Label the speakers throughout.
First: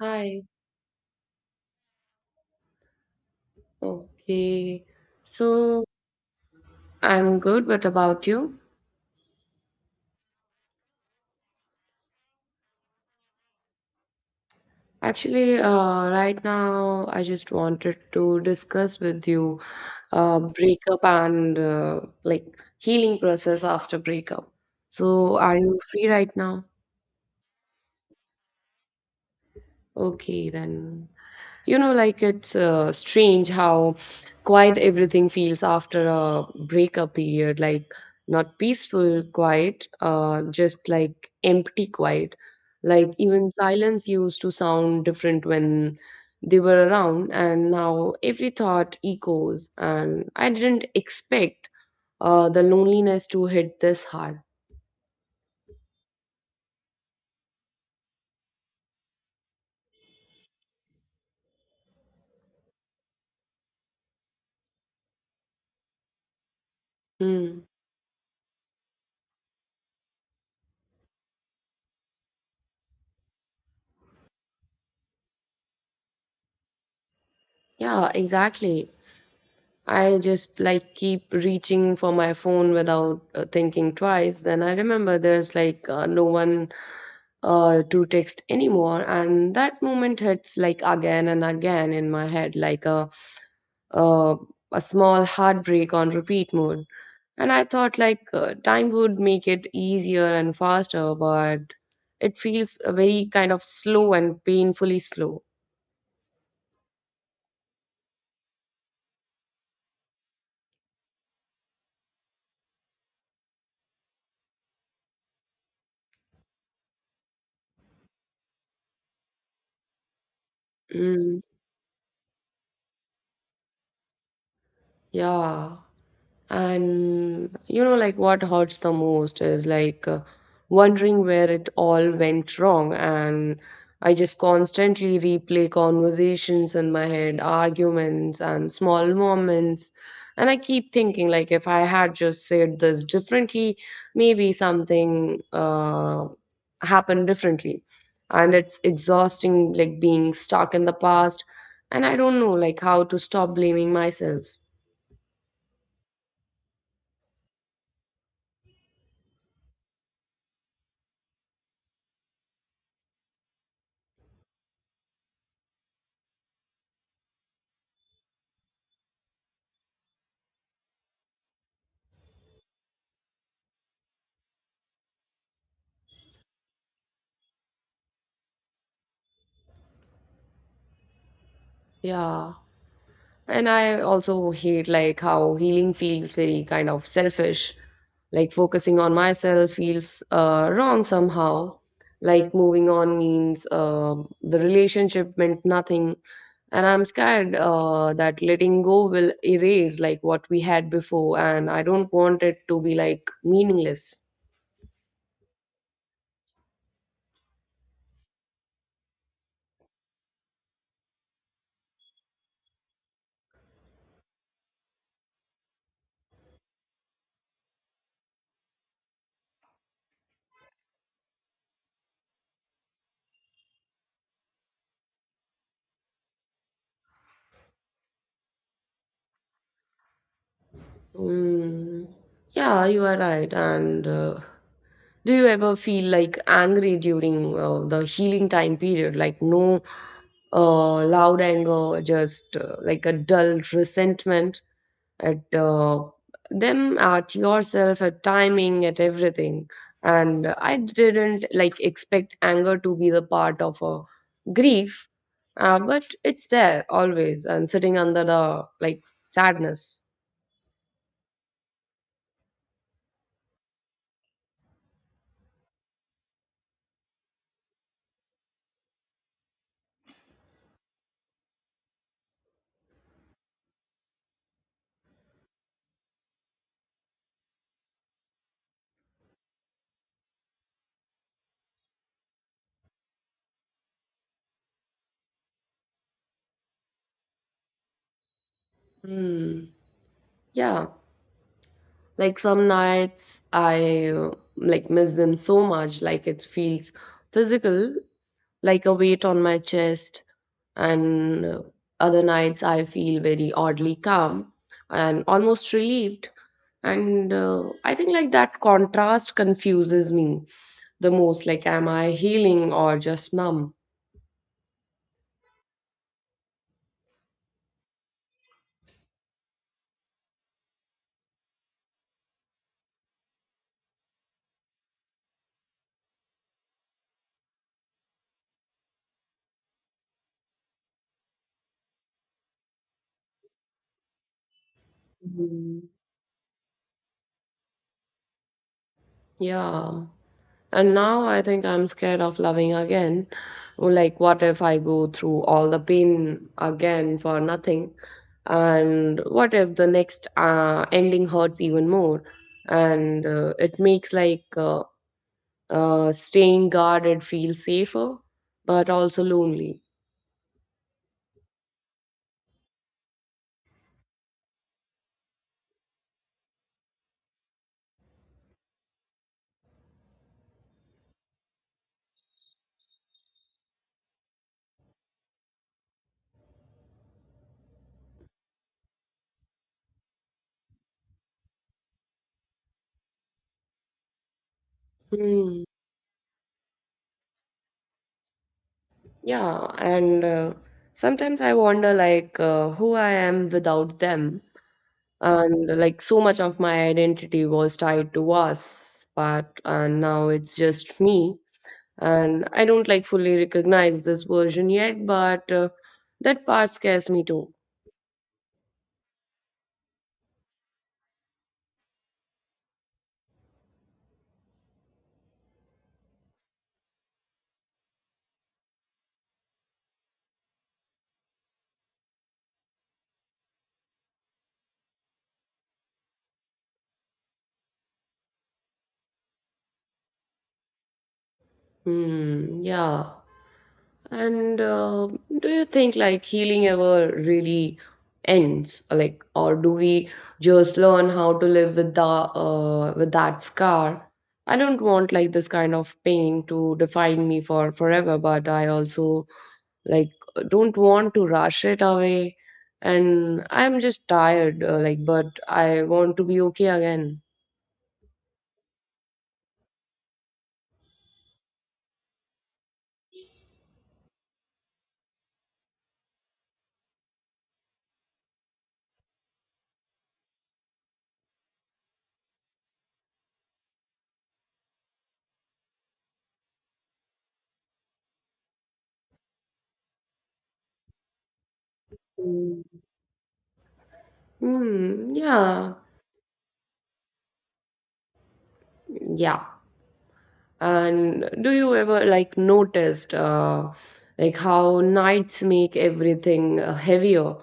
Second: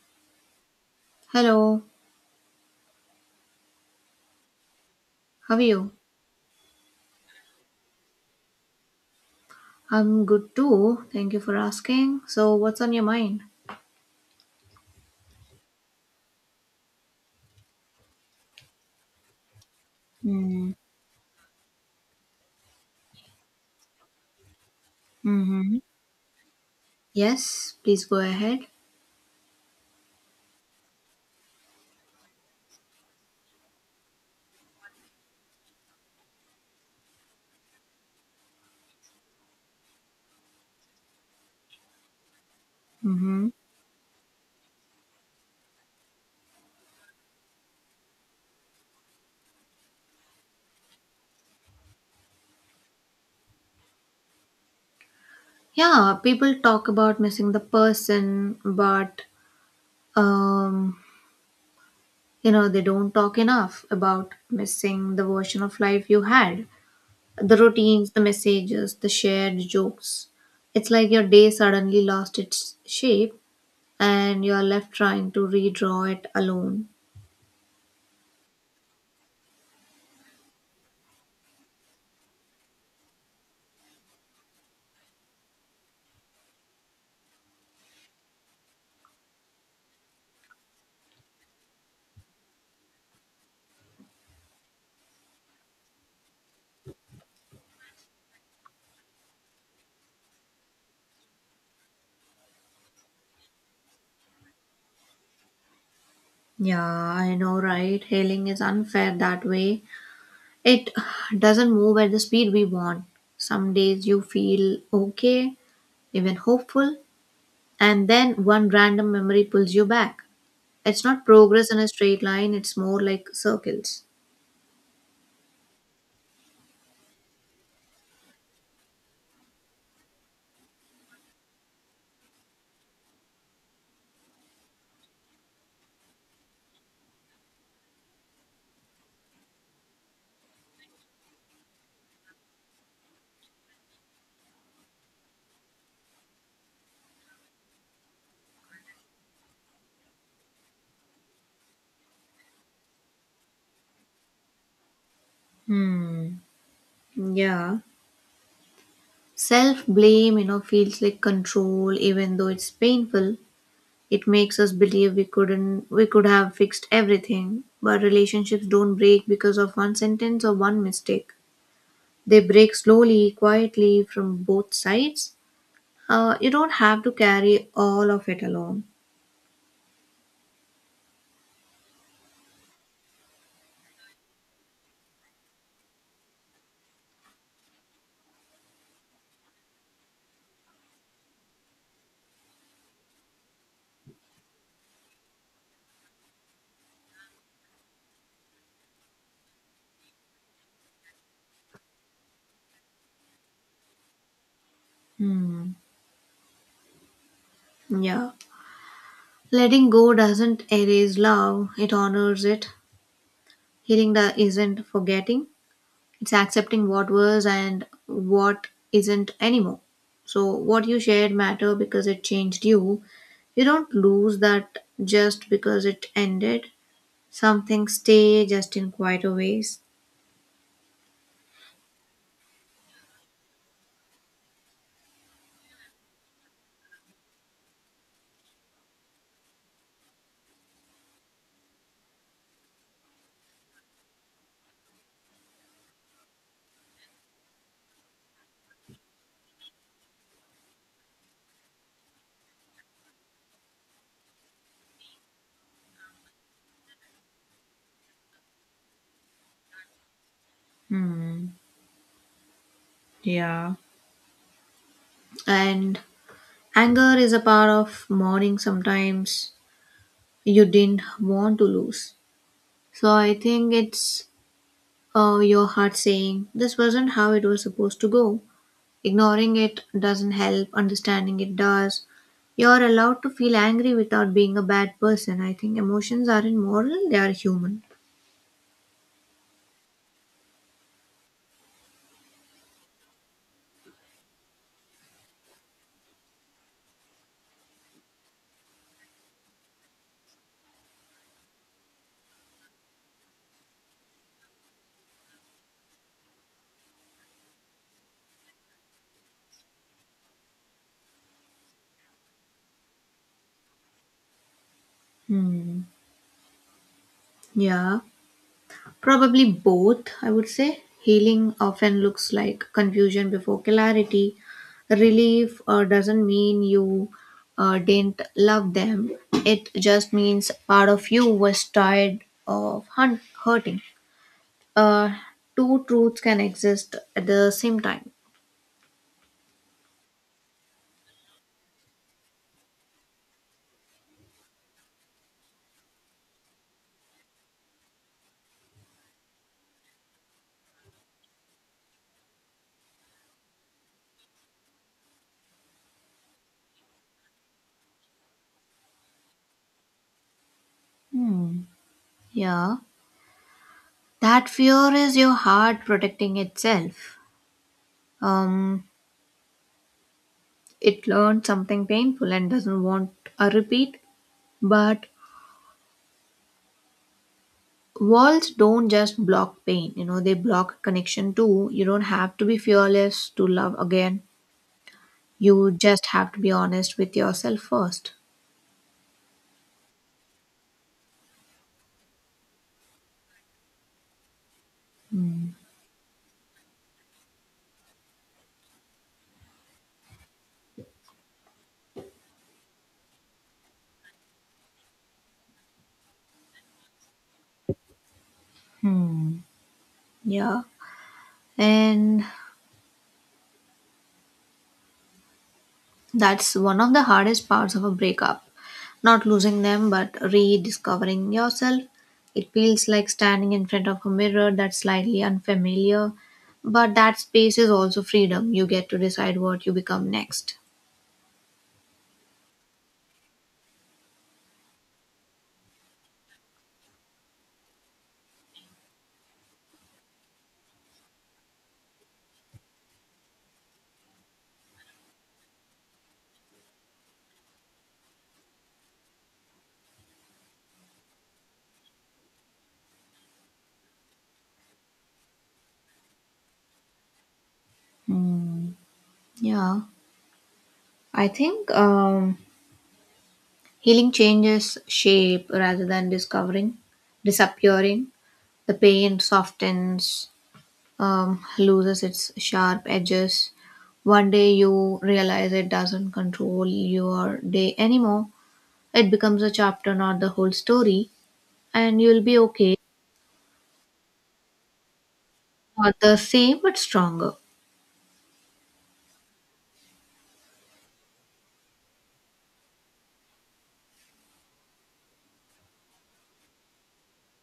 Speaker 1: Hi.
Speaker 2: Hello,
Speaker 1: Okay.
Speaker 2: how are
Speaker 1: So
Speaker 2: you?
Speaker 1: I'm good. What about you?
Speaker 2: I'm good too. Thank you for asking. So, what's on your mind?
Speaker 1: Actually, right now, I just wanted to discuss with you
Speaker 2: Mm.
Speaker 1: breakup and like healing process after breakup. So are
Speaker 2: Mm-hmm.
Speaker 1: you free right now?
Speaker 2: Yes, please go ahead.
Speaker 1: Okay, then. Like it's strange how quiet everything feels after a breakup period. Like, not peaceful quiet, just like empty quiet. Like,
Speaker 2: Mm-hmm.
Speaker 1: even silence used to sound different when they were around, and now every thought echoes. And I didn't expect the loneliness to hit this hard.
Speaker 2: Yeah, people talk about missing the person, but um, you know, they don't talk enough about missing the version of life you had, the
Speaker 1: Hmm.
Speaker 2: routines, the messages, the shared jokes. It's like your day suddenly lost its shape and you're left trying to redraw it alone.
Speaker 1: Yeah, exactly. I just like keep reaching for my phone without thinking twice. Then I remember there's like no one to text anymore, and that moment hits like again and again in my head, like a, a small heartbreak on repeat mode. And I thought like time would make it easier and faster, but it feels very kind of slow and painfully slow.
Speaker 2: Yeah, I know, right? Hailing is unfair that way. It doesn't move at the speed we want. Some days you feel okay, even hopeful, and then one random memory pulls you back. It's not
Speaker 1: Mm,
Speaker 2: progress in a straight line, it's more like circles.
Speaker 1: yeah. And like what hurts the most is like wondering where it all went wrong. And I just constantly replay conversations in my head, arguments, and small moments. And I keep thinking, like, if I had just said this differently, maybe something happened differently. And it's exhausting, like being stuck in the past. And I don't know, like, how to stop blaming myself.
Speaker 2: Hmm. Yeah. Self blame, you know, feels like control, even though it's painful. It makes us believe we couldn't, we could have fixed everything. But relationships don't break because of one sentence or one mistake. They break slowly, quietly from both sides. You don't have to carry all of it alone.
Speaker 1: Yeah. And I also hate like how healing feels very kind of selfish. Like focusing on myself feels wrong somehow. Like moving on means the relationship meant nothing. And I'm scared that letting go will erase like what we had before. And I don't want it to be like meaningless.
Speaker 2: Hmm. Yeah. Letting go doesn't erase love, it honors it. Healing the isn't forgetting, it's accepting what was and what isn't anymore. So, what you shared matter because it changed you. You don't lose that just because it ended. Some things stay just in quieter ways.
Speaker 1: Mm, yeah, you are right. And do you ever feel like angry during the healing time period? Like no loud anger, just like a dull resentment at them, at yourself, at timing, at everything. And I didn't like expect anger to be the part of a grief, but it's there always and sitting under the like sadness.
Speaker 2: Hmm. Yeah. And Anger is a part of mourning sometimes you didn't want to lose. So I think it's your heart saying, "This wasn't how it was supposed to go." Ignoring it doesn't help, understanding it does. You're allowed to feel angry without being a bad person. I think emotions aren't moral, they are human.
Speaker 1: Hmm. Yeah. Like some nights I like miss them so much, like it feels physical, like a weight on my chest. And other nights I feel very oddly calm and almost relieved. And I think like that contrast confuses me the most. Like, am I healing or just numb?
Speaker 2: Hmm. Yeah. Probably both, I would say. Healing often looks like confusion before clarity. Relief doesn't mean you didn't love them, it just means part of you was tired of hurting. Uh, two
Speaker 1: Mhm.
Speaker 2: truths can exist at the same time.
Speaker 1: Yeah. And now I think I'm scared of loving again. Like, what if I go through all the pain again for nothing? And what if the next ending hurts even more? And it makes like staying guarded feel safer, but also lonely.
Speaker 2: Hmm. Yeah. That fear is your heart protecting itself. Um, it learned something painful and doesn't want a repeat, but walls don't just block pain, you know, they block connection too. You don't have to be fearless to love again,
Speaker 1: Hmm.
Speaker 2: you just have to be honest with yourself first.
Speaker 1: Yeah, and sometimes I wonder like who I am without them. And like so much of my identity was tied to was part, and now it's just me. And I don't like fully recognize this version yet, but that part scares me too.
Speaker 2: Yeah, and that's one of the hardest parts of a breakup, not losing them but rediscovering yourself. It feels like standing in front of a mirror that's slightly unfamiliar, but that space is also freedom. You get to decide what you become next.
Speaker 1: Hmm, yeah. And do you think like healing ever really ends, like, or do we just learn how to live with that scar? I don't want like this kind of pain to define me for forever, but I also like don't want to rush it away. And I'm just tired, like, but I want to be okay again.
Speaker 2: Hmm. Yeah, I think healing changes shape rather than disappearing. The pain softens, loses its sharp edges. One day you realize it doesn't control your day anymore. It becomes a chapter, not the whole story, and you'll be okay.
Speaker 1: Mm. Hmm, yeah,
Speaker 2: Not the same, but stronger.
Speaker 1: yeah. And do you ever like noticed like how nights make everything heavier?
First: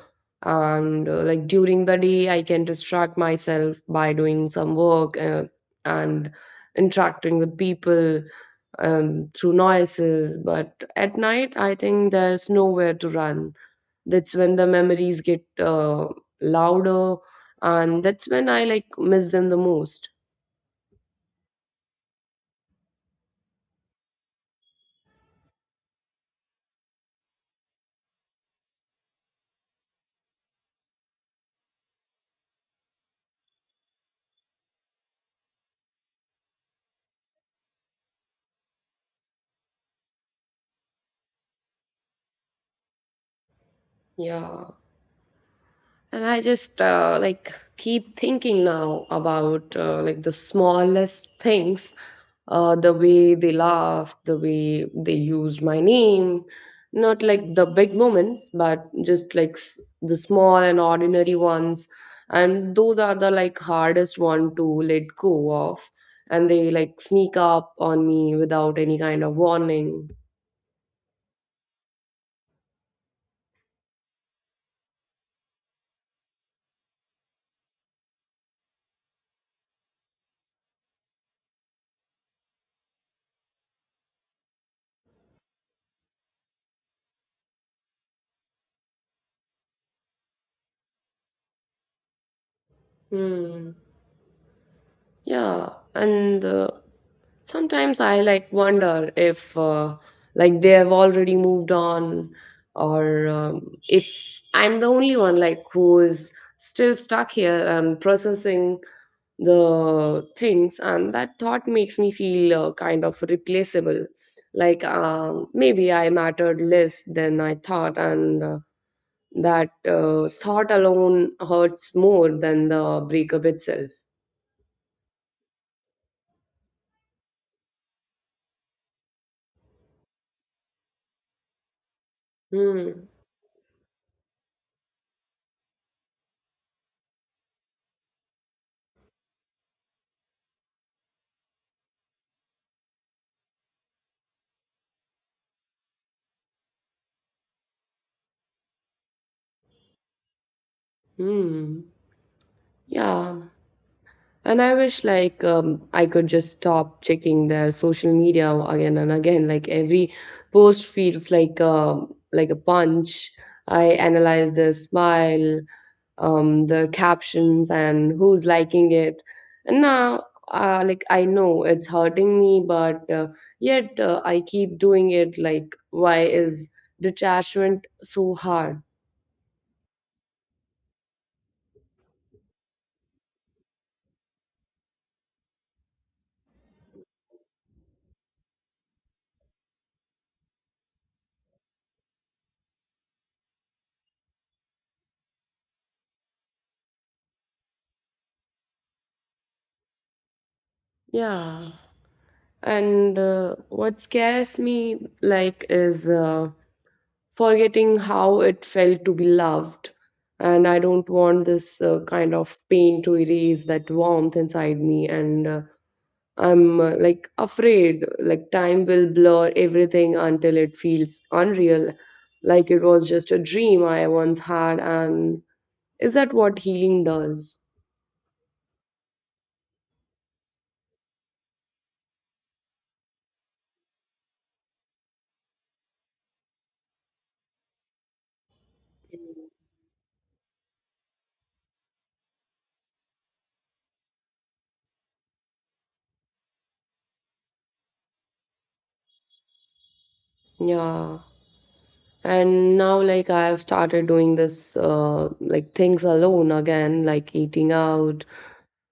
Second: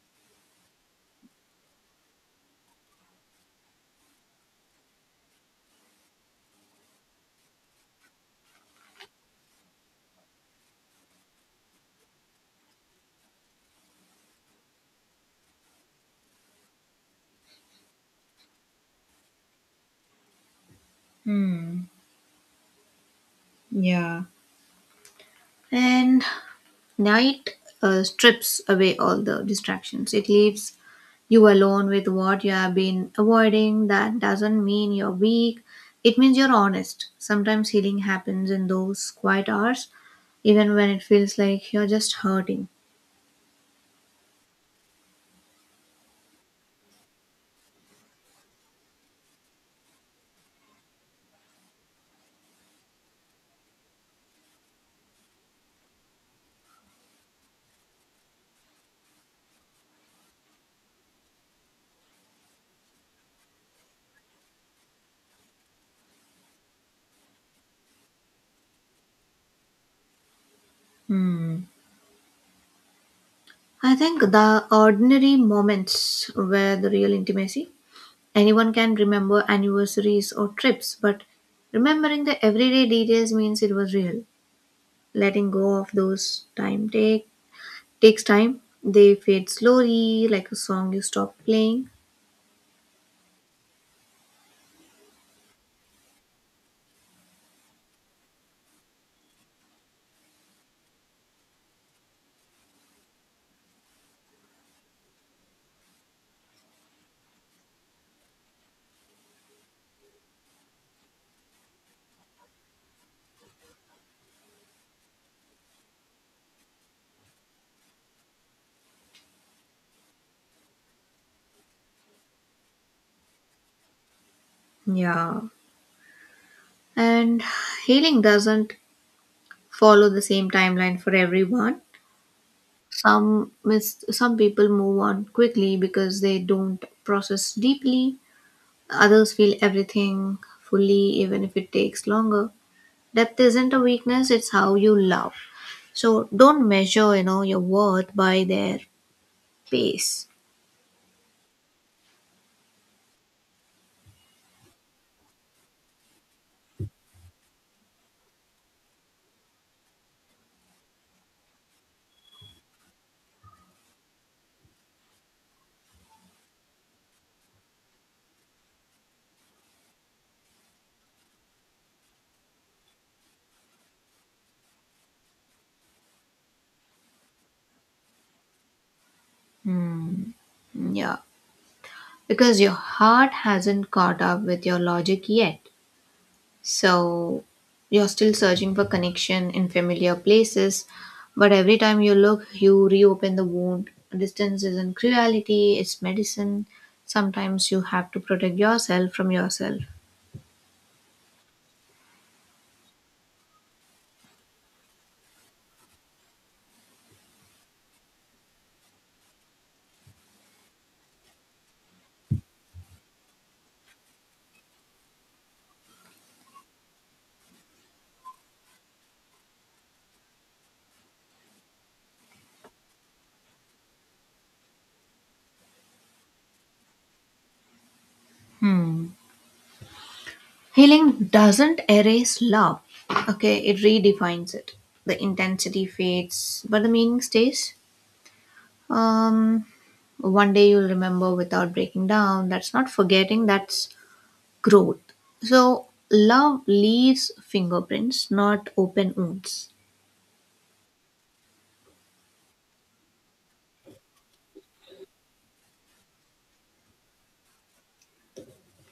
Speaker 1: And like during the day, I can distract myself by doing some work and interacting with people, through noises. But at night, I think there's nowhere to run. That's when the memories get louder, and that's when I like miss them the most.
Speaker 2: Hmm. Yeah. And Night strips away all the distractions. It leaves you alone with what you have been avoiding. That doesn't mean you're weak, it means you're honest. Sometimes healing happens in those quiet hours, even when it feels like you're just hurting.
Speaker 1: Yeah. And I just like keep thinking now about like the smallest things, the way they laughed, the way they used my name, not like the big moments, but just like the small and ordinary ones. And those are the like hardest one to let go of, and they like sneak up on me without any kind of warning.
Speaker 2: Hmm. I think the ordinary moments were the real intimacy. Anyone can remember anniversaries or trips, but remembering the everyday details means it was real. Letting go of those time take takes time. They fade slowly, like a song you stop playing.
Speaker 1: Hmm. Yeah, and sometimes I like wonder if like they have already moved on, or if I'm the only one like who is still stuck here and processing the things. And that thought makes me feel kind of replaceable, like maybe I mattered less than I thought, and that thought alone hurts more than the breakup itself.
Speaker 2: Yeah. And healing doesn't follow the same timeline for everyone.
Speaker 1: Hmm.
Speaker 2: Some people move on quickly because they don't process deeply. Others feel everything fully, even if it takes longer. Depth isn't a weakness; it's how you love. So don't measure, you know, your worth by their pace.
Speaker 1: Hmm. Yeah. And I wish like I could just stop checking their social media again and again. Like every post feels like a punch. I analyze the smile, the captions, and who's liking it. And now, like I know it's hurting me, but yet I keep doing it. Like why is detachment so hard?
Speaker 2: Hmm. Yeah, because your heart hasn't caught up with your logic yet. So you're still searching for connection in familiar places, but every time you look, you reopen the wound. Distance isn't cruelty, it's medicine. Sometimes you have to protect yourself from yourself.
Speaker 1: Yeah. And what scares me like is forgetting how it felt to be loved. And I don't want this kind of pain to erase that warmth inside me. And I'm like afraid, like time will blur everything until it feels unreal, like it was just a dream I once had. And is that what healing does?
Speaker 2: Hmm. Healing doesn't erase love, okay, it redefines it. The intensity fades, but the meaning stays. Um, one day you'll remember without breaking down. That's not forgetting, that's growth. So, love leaves fingerprints, not open wounds.
Speaker 1: Yeah. And now, like, I have started doing this, like, things alone again, like eating out,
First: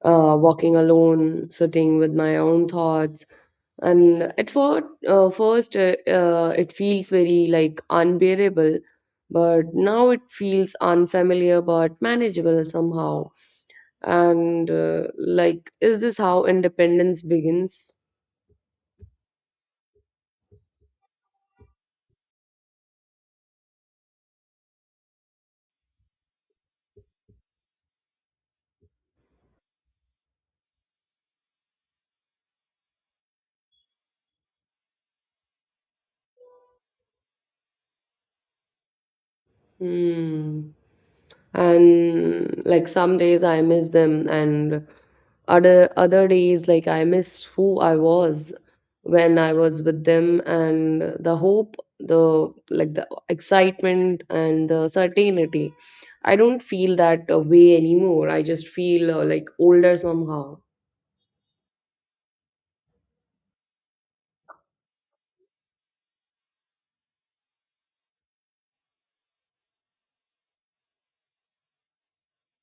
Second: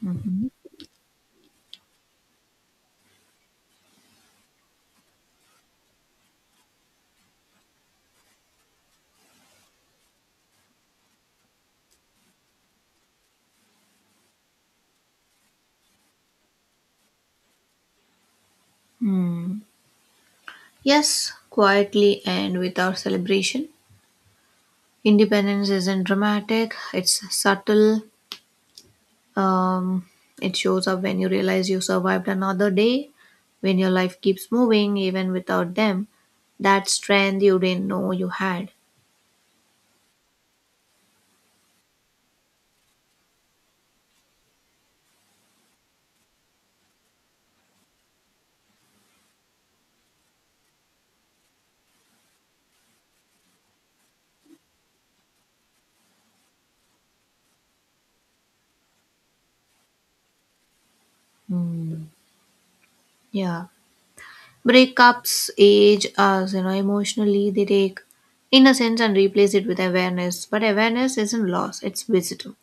Speaker 1: walking alone, sitting with my own thoughts. And at first, it feels very like unbearable, but now it feels unfamiliar but manageable somehow. And like, is this how independence begins?
Speaker 2: Hmm. Yes, quietly and without celebration. Independence isn't dramatic, it's subtle. Um, it shows up when you realize you survived another day, when your life keeps moving even without them. That strength you didn't know you had.
Speaker 1: Hmm. And like some days I miss them, and other days like I miss who I was when I was with them, and the hope, the excitement and the certainty. I don't feel that way anymore. I just feel like older somehow.
Speaker 2: Hmm. Yeah. Breakups age us, you know, emotionally. They take innocence and replace it with awareness, but awareness isn't loss, it's wisdom.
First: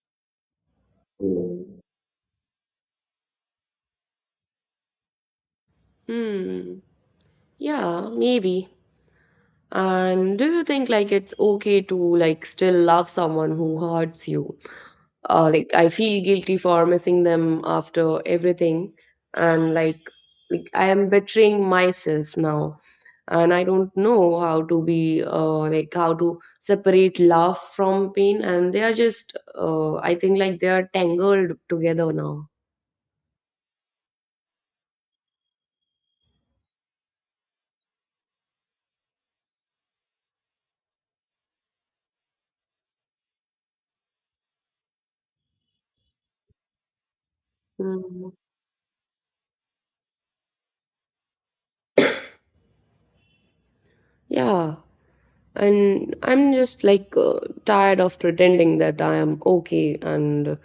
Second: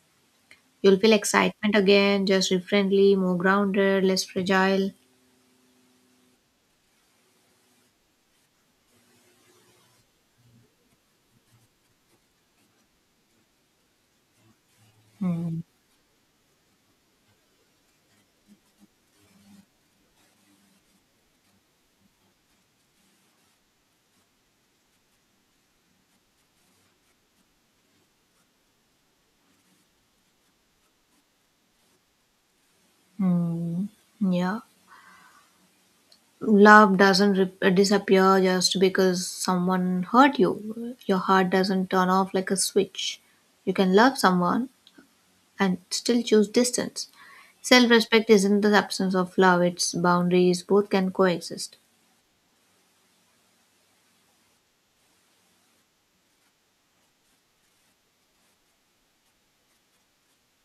Speaker 2: You'll feel
Speaker 1: Mm.
Speaker 2: excitement again, just differently, more grounded, less fragile.
Speaker 1: Hmm. Yeah, maybe. And do you think like it's okay to like still love someone who hurts you?
Speaker 2: Hmm.
Speaker 1: Like I feel guilty for missing them after everything, and like I am betraying myself now, and I don't know how to be like how to separate love from pain, and they are just I think like they are tangled together now.
Speaker 2: Hmm. Yeah, love doesn't disappear just because someone hurt you. Your heart doesn't turn off like a switch. You can love someone and still choose distance. Self-respect
Speaker 1: Mm.
Speaker 2: isn't the absence of love, it's boundaries. Both can coexist.
Speaker 1: Yeah, and I'm just like tired of pretending that I am okay and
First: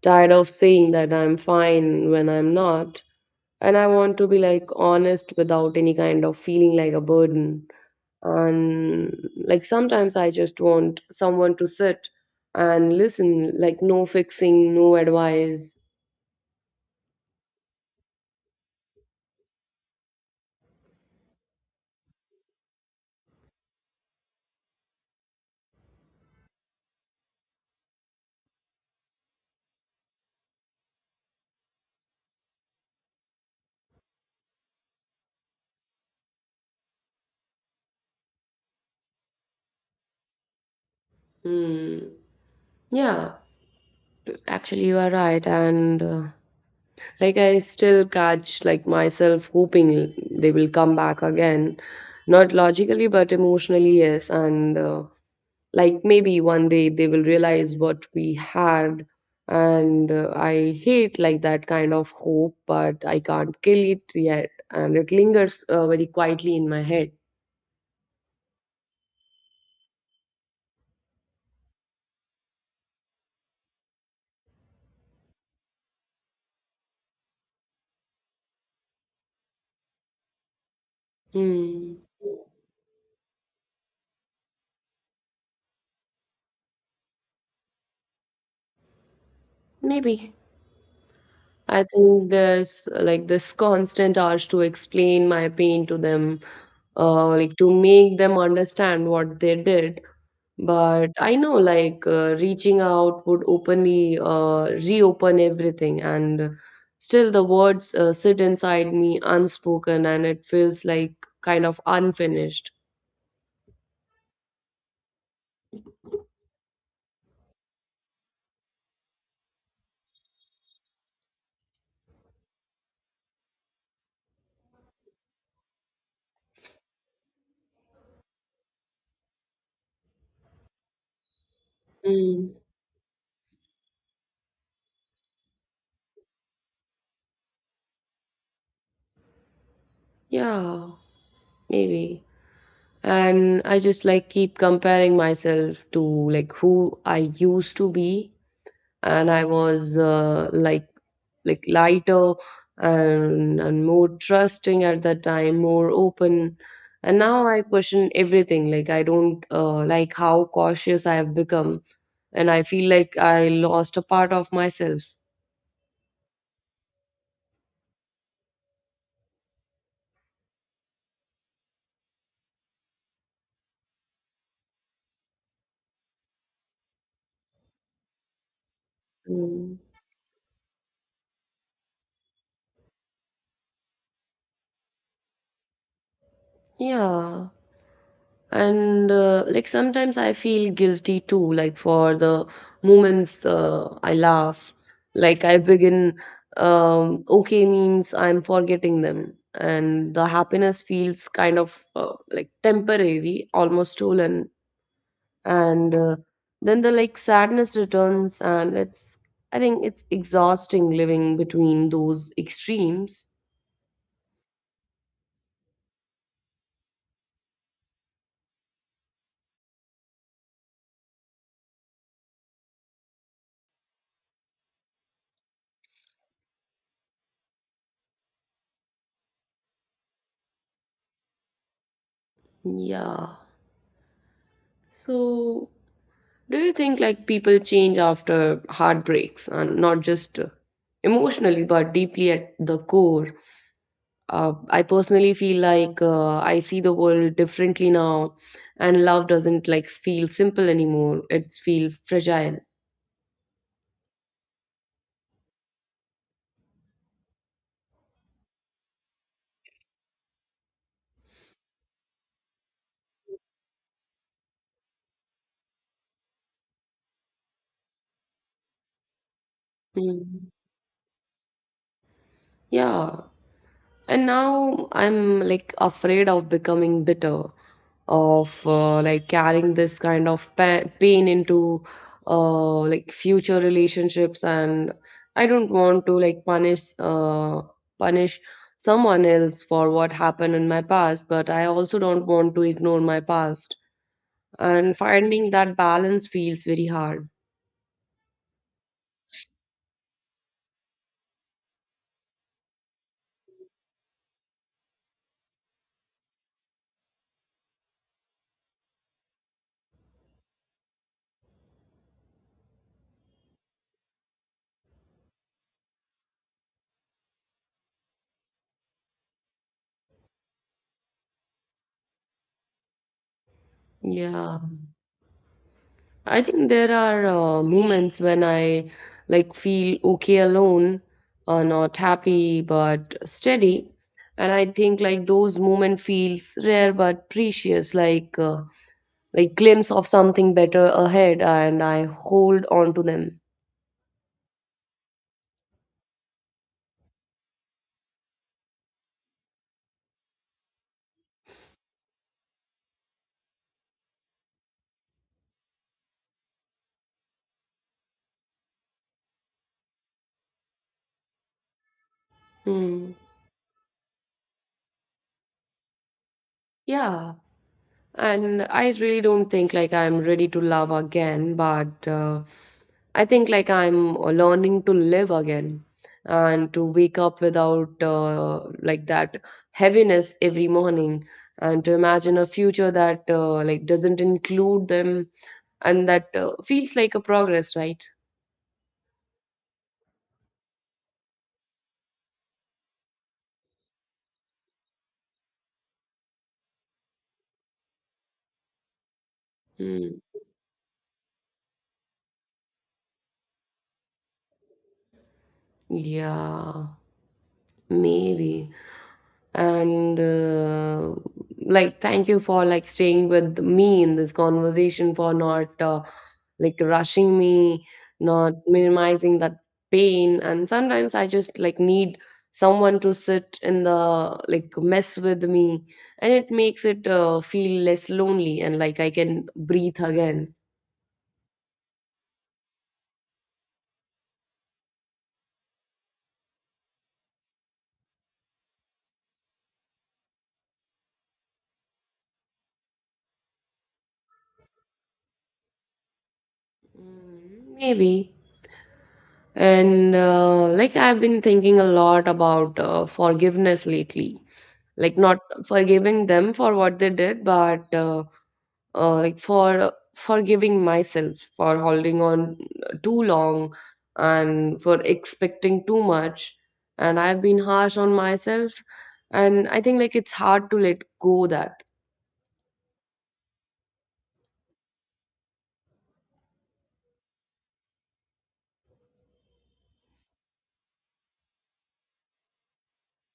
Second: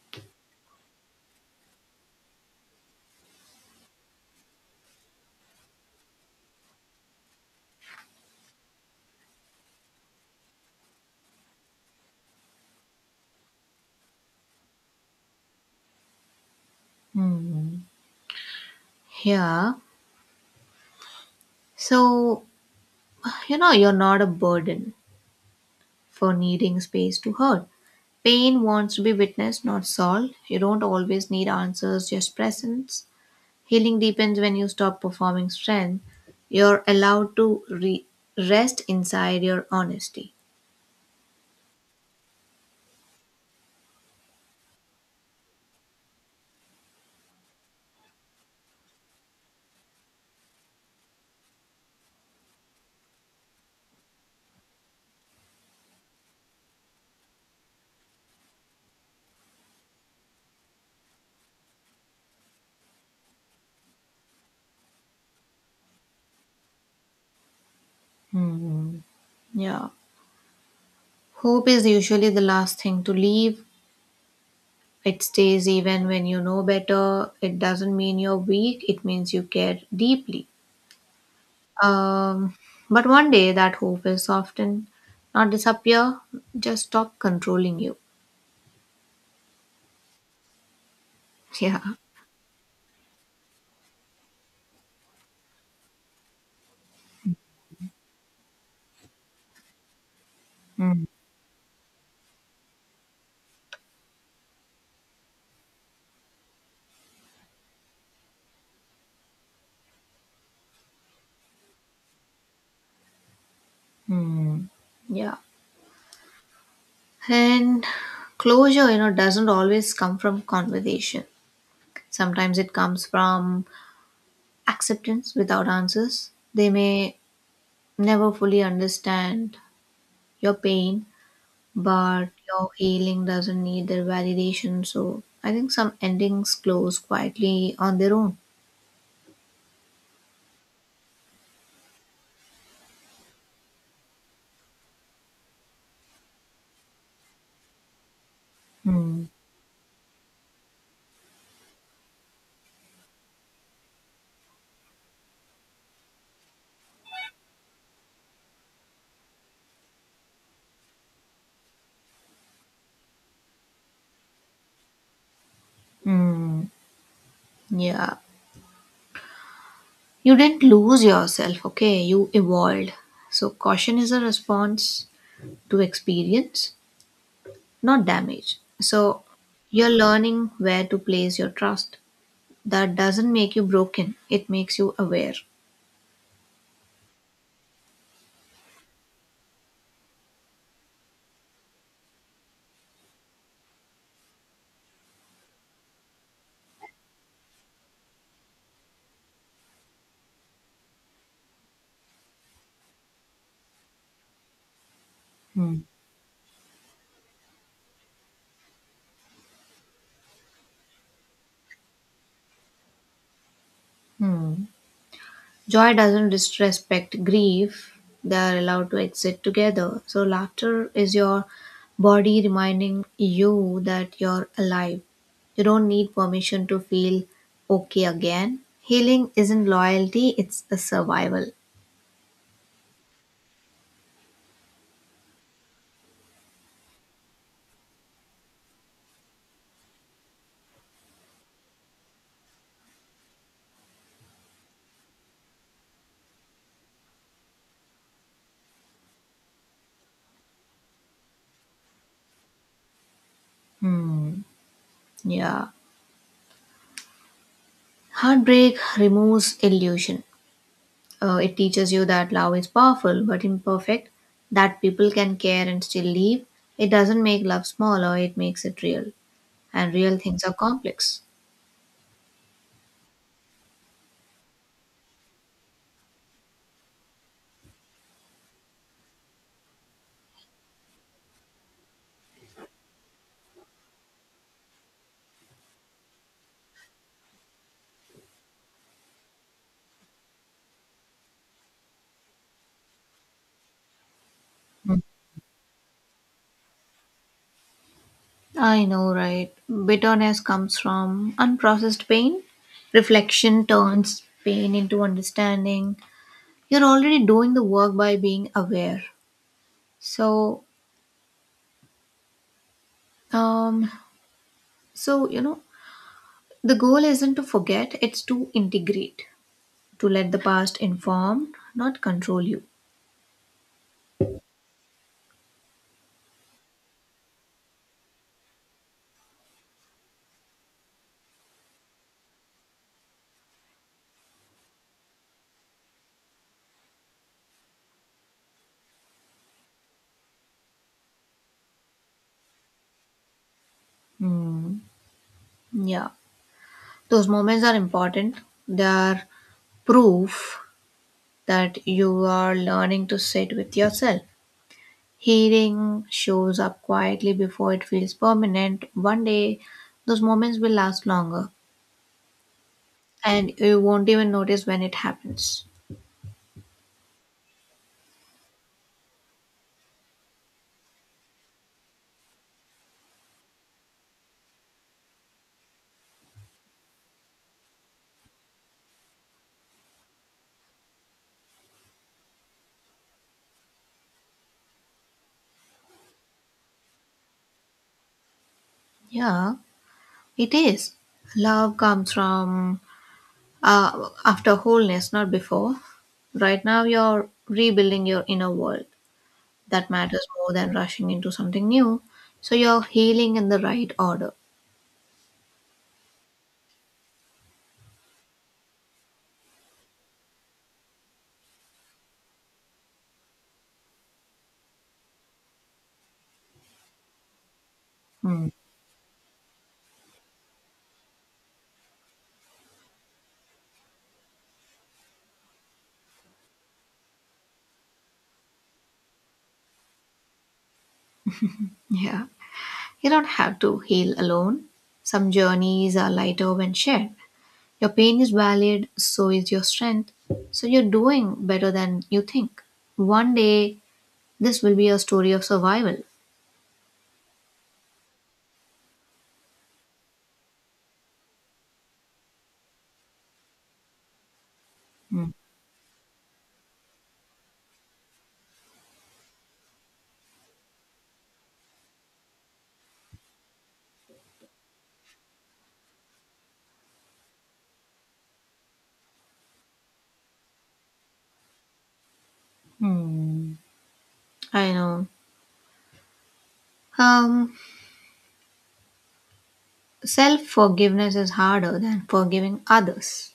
Speaker 1: tired of saying that I'm fine when I'm not. And I want to be like honest without any kind of feeling like a burden. And like sometimes I just want someone to sit and listen, like no fixing, no advice.
Speaker 2: Hmm. Yeah. So, you know, you're not a burden for needing space to hurt. Pain wants to be witnessed, not solved. You don't always need answers, just presence. Healing deepens when you stop performing strength. You're allowed to rest inside your honesty.
Speaker 1: Hmm. Yeah, actually you are right, and like I still catch like myself hoping they will come back again, not logically but emotionally, yes, and. Like maybe one day they will realize what we had, and I hate like that kind of hope, but I can't kill it yet, and it lingers very quietly in my head.
Speaker 2: Hmm. Yeah. Hope is usually the last thing to leave. It stays even when you know better. It doesn't mean you're weak, it means you care deeply.
Speaker 1: Hmm,
Speaker 2: Um, but one day that hope is often not disappear, just stop controlling you.
Speaker 1: maybe.
Speaker 2: Yeah.
Speaker 1: I think there's like this constant urge to explain my pain to them, like to make them understand what they did. But I know like reaching out would openly reopen everything, and still the words sit inside me unspoken, and it feels like kind of unfinished.
Speaker 2: hmm Yeah. And closure, you know, doesn't always come from conversation. Sometimes it comes from acceptance without answers. They may never fully understand your pain, but
Speaker 1: Mm,
Speaker 2: your healing doesn't need their validation. So I think some endings close quietly on their own.
Speaker 1: yeah, maybe. And I just like keep comparing myself to like who I used to be.
Speaker 2: Hmm.
Speaker 1: And I was like lighter, and more trusting at that time, more open. And now I question everything. Like I don't like how cautious I have become, and I feel like I lost a part of myself.
Speaker 2: Hmm. Yeah. You didn't lose yourself, okay? You evolved. So, caution is a response to experience, not damage. So,
Speaker 1: Mm.
Speaker 2: you're learning where to place your trust. That doesn't make you broken, it makes you aware.
Speaker 1: Yeah. And like sometimes I feel guilty too, like for the moments I laugh, like I begin, okay, means I'm forgetting them, and the happiness feels kind of like temporary, almost stolen.
Speaker 2: Hmm.
Speaker 1: And then the like sadness returns, and it's, I think it's exhausting living between those extremes.
Speaker 2: Hmm. Joy doesn't disrespect grief, they are allowed to exist together. So, laughter is your body reminding you that you're alive. You don't need permission to feel okay again. Healing isn't loyalty, it's a survival.
Speaker 1: Yeah, so do you think like people change after heartbreaks, and not just emotionally but deeply at the core? I personally feel like I see the world differently now, and love doesn't like feel simple anymore. It feels fragile.
Speaker 2: Hmm. Yeah. Heartbreak removes illusion. It teaches you that love is powerful but imperfect, that people can care and still leave. It doesn't make love smaller, it makes it real. And real things
Speaker 1: Mm.
Speaker 2: are complex.
Speaker 1: Yeah. And now I'm like afraid of becoming bitter, of like carrying this kind of pain into like future relationships. And I don't want to like punish someone else for what happened in my past, but I also don't want to ignore my past. And
Speaker 2: Mm.
Speaker 1: finding that balance feels very hard.
Speaker 2: I know, right? Bitterness comes from unprocessed pain. Reflection turns pain into understanding. You're already doing the work by being aware. So, um, so you know, the goal isn't to forget; it's to integrate, to let the past inform, not control you.
Speaker 1: Yeah, I think there are moments when I like feel okay alone, not happy but steady. And I think like those moments feels rare but precious, like glimpse of something better ahead, and I hold on to them.
Speaker 2: Hmm. Yeah, those moments are important. They are proof that you are learning to sit with yourself. Healing shows up quietly before it feels permanent. One day, those moments will last longer
Speaker 1: Hmm.
Speaker 2: and you won't even notice when it happens.
Speaker 1: Yeah, and I really don't think like I'm ready to love again, but. I think like I'm learning to live again and to wake up without like that heaviness every morning and to imagine a future that like doesn't include them and that feels like a progress, right?
Speaker 2: Yeah, it is. Love comes from after wholeness, not before. Right now, you're rebuilding your inner world. That
Speaker 1: Hmm.
Speaker 2: matters more than rushing into something new. So, you're healing in the right order.
Speaker 1: Yeah, maybe. And like thank you for like staying with me in this conversation for not like rushing me,
Speaker 2: Hmm.
Speaker 1: not minimizing that pain. And sometimes I just like need someone to sit in the like mess with me, and it makes it feel less lonely and like I can breathe again.
Speaker 2: Yeah. You don't have to heal alone. Some journeys are lighter when shared. Your pain is valid, so is your strength. So you're doing better than you think. One day, this will be a story of survival.
Speaker 1: Mm, maybe. And like I've been thinking a lot about forgiveness lately, like
Speaker 2: Hmm.
Speaker 1: not forgiving them for what they did, but like for forgiving myself for holding on too long and for expecting too much. And I've been harsh on myself, and I think like it's hard to let go that.
Speaker 2: I know. Um, Self forgiveness is harder than forgiving others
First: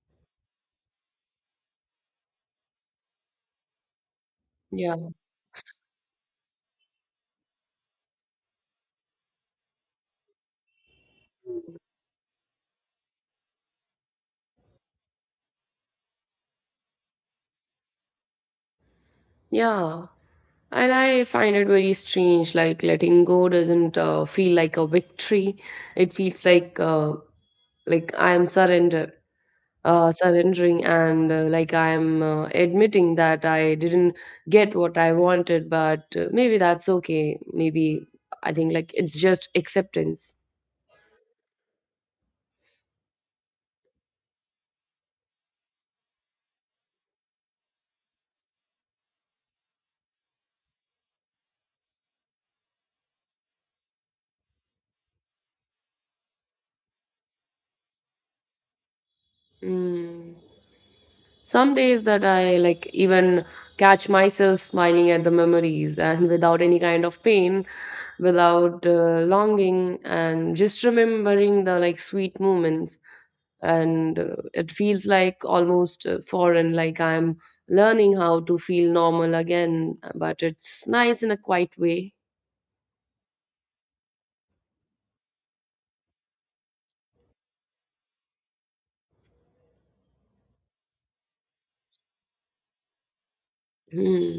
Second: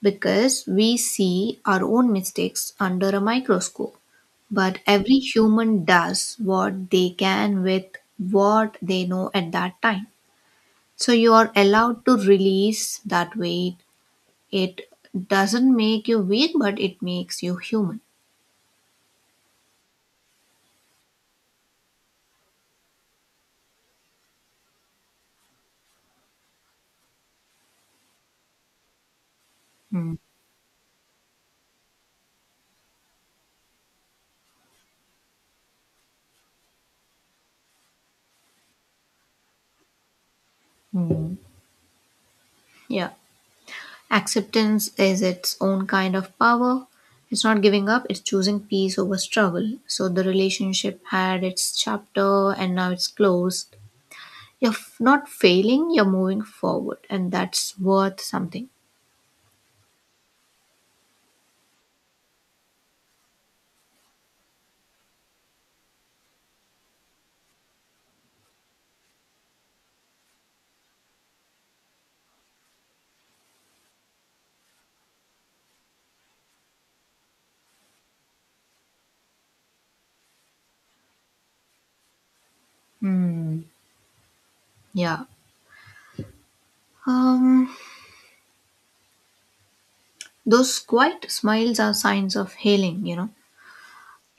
Speaker 2: because we see our own mistakes under a microscope. But
Speaker 1: Yeah,
Speaker 2: every human does what they can with what they know at that time. So you are allowed to release that weight. It doesn't make you weak, but it makes you human.
Speaker 1: yeah. And I find it very strange, like letting go doesn't feel like a victory. It feels like I am surrendered, surrendering. And like I'm admitting that I didn't get what I wanted, but maybe that's okay. Maybe I think like it's just acceptance.
Speaker 2: Mm-hmm. Yeah. Acceptance is its own kind of power. It's not giving up, it's choosing peace over struggle. So the relationship had its chapter and now it's closed. You're not failing, you're moving forward, and that's worth something.
Speaker 1: Mm. Some days that I like even catch myself smiling at the memories and without any kind of pain, without longing, and just remembering the like sweet moments. And it feels like almost foreign, like I'm learning how to feel normal again, but it's nice in a quiet way.
Speaker 2: Mm. Yeah. Um, those quiet smiles are signs of healing, you know.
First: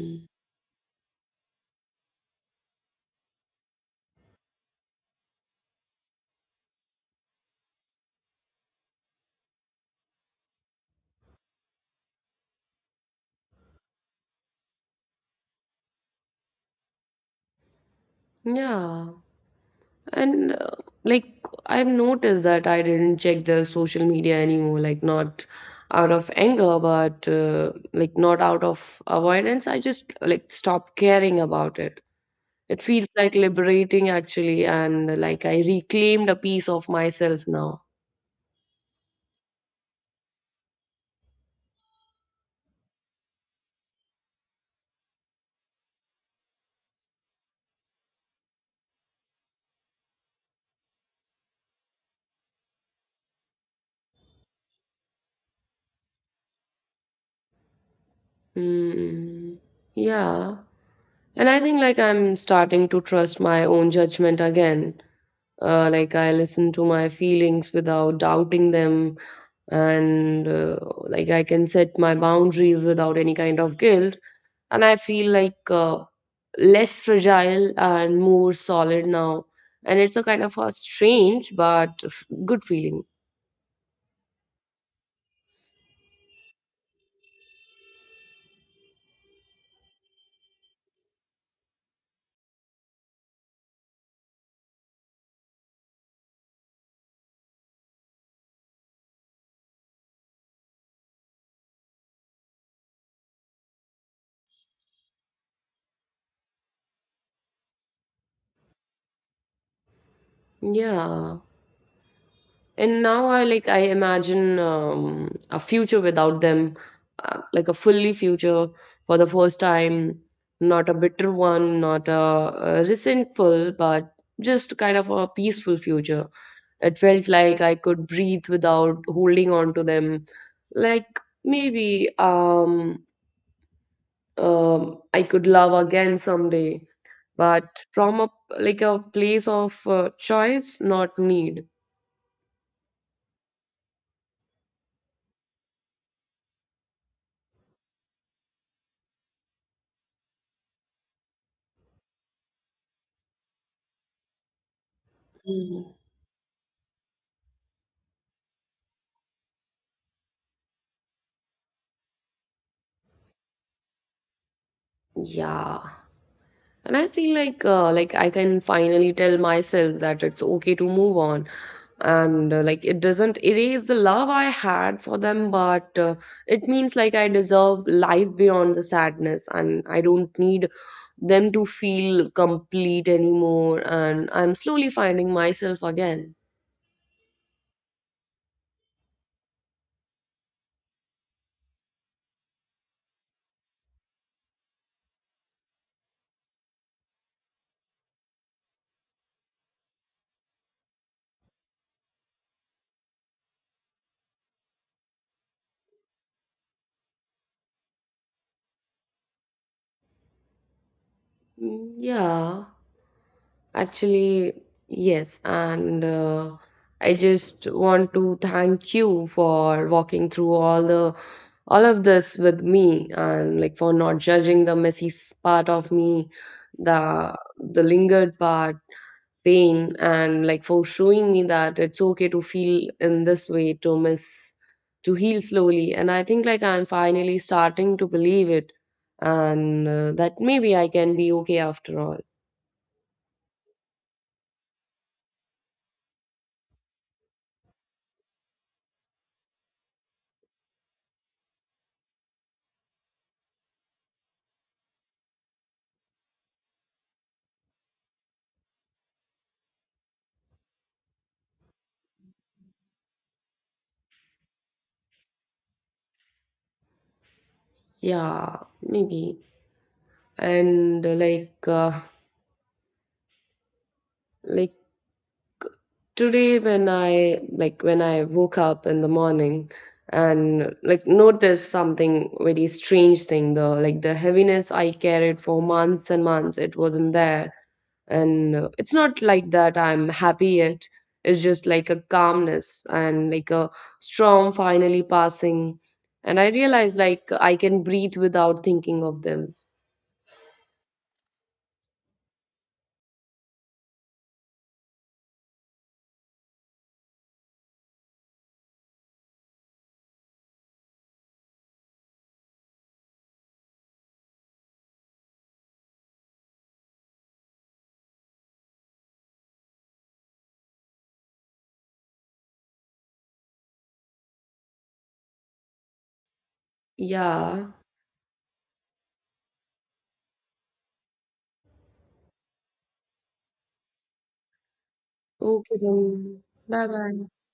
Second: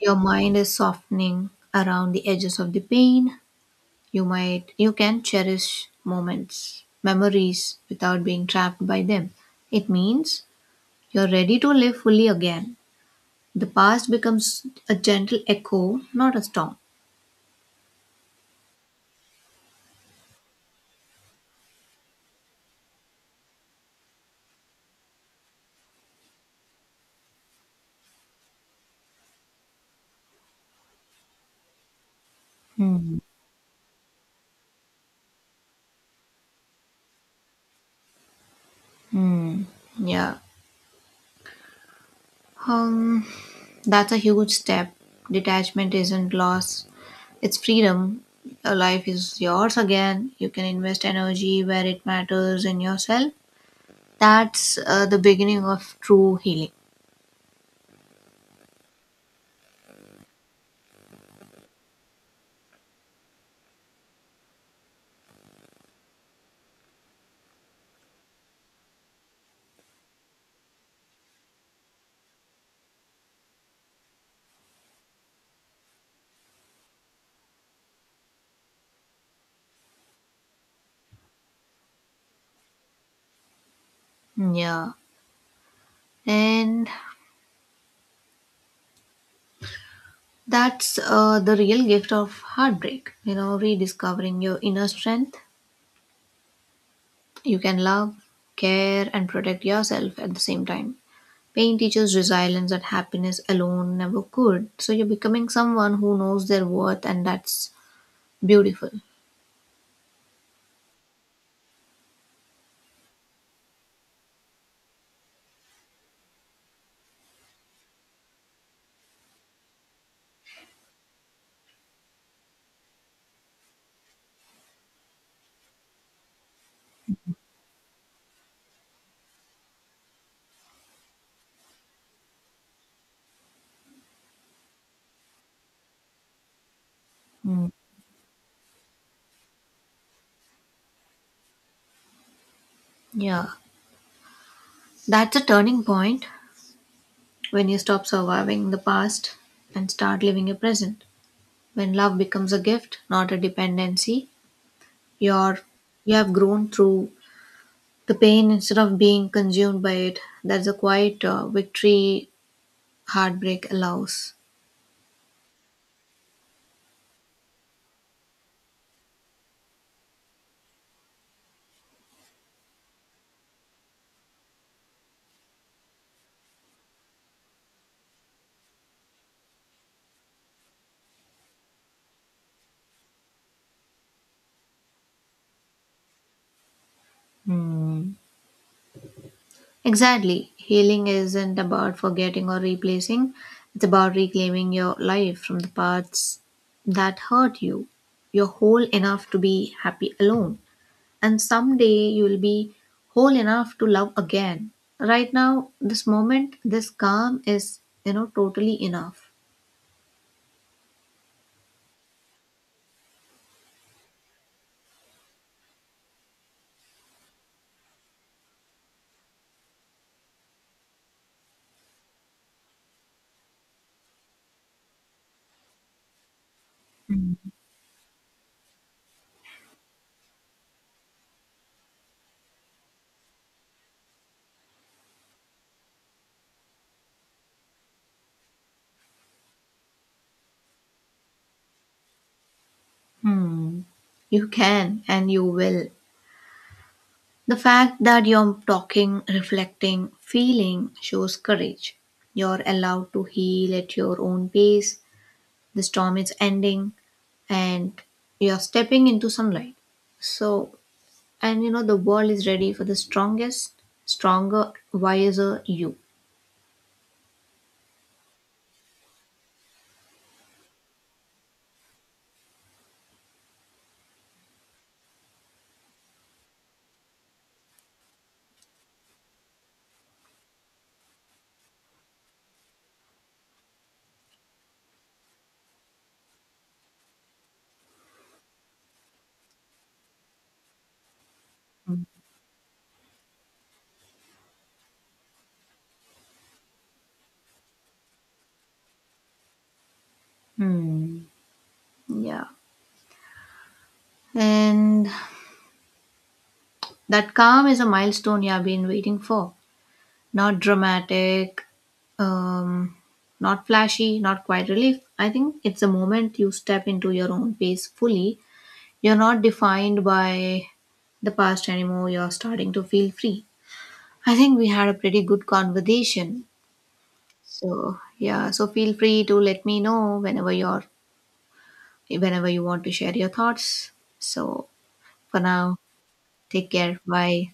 Speaker 2: Your mind is softening around the edges of the pain. You can cherish moments, memories without being trapped by them. It means you're ready to live fully again. The past becomes a gentle echo, not a storm.
Speaker 1: Yeah. And like I've noticed that I didn't check the social media anymore, like not out of anger, but like not out of avoidance. I just like stopped caring about it. It feels
Speaker 2: Hmm.
Speaker 1: like liberating actually, and like I reclaimed a piece of myself now.
Speaker 2: Hmm. Yeah. Um that's a huge step. Detachment isn't loss. It's freedom. Your life is yours again. You can invest energy where it matters, in yourself. That's the beginning of true healing.
Speaker 1: Mm, yeah. And I think like I'm starting to trust my own judgment again. Like I listen to my feelings without doubting them, and like I can set my boundaries without any kind of guilt. And I feel like less fragile and more solid now. And it's a kind of a strange but good feeling.
Speaker 2: Yeah. And That's the real gift of heartbreak, you know, rediscovering your inner strength. You can love, care, and protect yourself at the same time. Pain teaches resilience that happiness alone never could. So you're becoming someone who knows their worth, and that's beautiful.
Speaker 1: Yeah. And now I I imagine a future without them, like a fully future for the first time, not a bitter one, not a, resentful, but just kind of a peaceful future. It felt like I could breathe without holding on to them. Like maybe I could love again someday,
Speaker 2: Mm.
Speaker 1: but from a like a place of choice, not need.
Speaker 2: Yeah, that's a turning point when you stop surviving the past and start living a present. When love becomes a gift, not a dependency, you're
Speaker 1: Mm.
Speaker 2: you have grown through the pain instead of being consumed by it. That's a quiet victory heartbreak allows.
Speaker 1: Yeah. And I feel like I can finally tell myself that it's okay to move on. And like it doesn't erase the love I had for them, but it means like I deserve life beyond the sadness, and I don't need them to feel complete anymore. And I'm slowly finding myself again.
Speaker 2: Hmm. Exactly. Healing isn't about forgetting or replacing, it's about reclaiming your life from the parts that hurt you. You're whole enough to be happy alone, and someday you will be whole enough to love again. Right now, this moment, this calm is, you know, totally enough.
Speaker 1: Mm, yeah. Actually, yes, and I just want to thank you for walking through all of this with me, and like for not judging the messy part of me, the lingered part, pain, and like for showing me that it's okay to feel in this way, to miss, to heal slowly. And I think like I'm finally starting to believe it, and that maybe I can be okay after all.
Speaker 2: Hmm. You can and you will. The fact that you're talking, reflecting, feeling shows courage. You're allowed to heal at your own pace. The storm is ending and you're stepping into sunlight. So, and you know, the world is ready for the stronger, wiser you.
Speaker 1: Yeah, maybe. And like today when I woke up in the morning and like noticed something very strange thing, though like the heaviness I carried for months and months, it wasn't there. And it's not like that I'm happy yet, it's just like a calmness and like a storm finally passing. And I realized like I can breathe without thinking of them.
Speaker 2: Hmm. Yeah. And that calm is a milestone you have been waiting for. Not dramatic, um, not flashy, not quite relief. I think it's a moment you step into your own pace fully. You're not defined by the past anymore. You're starting to feel free. I think we had a pretty good conversation.
Speaker 1: Yeah.
Speaker 2: So yeah, so feel free to let me know whenever you're whenever you want to share your thoughts. So for
Speaker 1: Okay
Speaker 2: now,
Speaker 1: then.
Speaker 2: take
Speaker 1: Bye
Speaker 2: care.
Speaker 1: bye.
Speaker 2: Bye.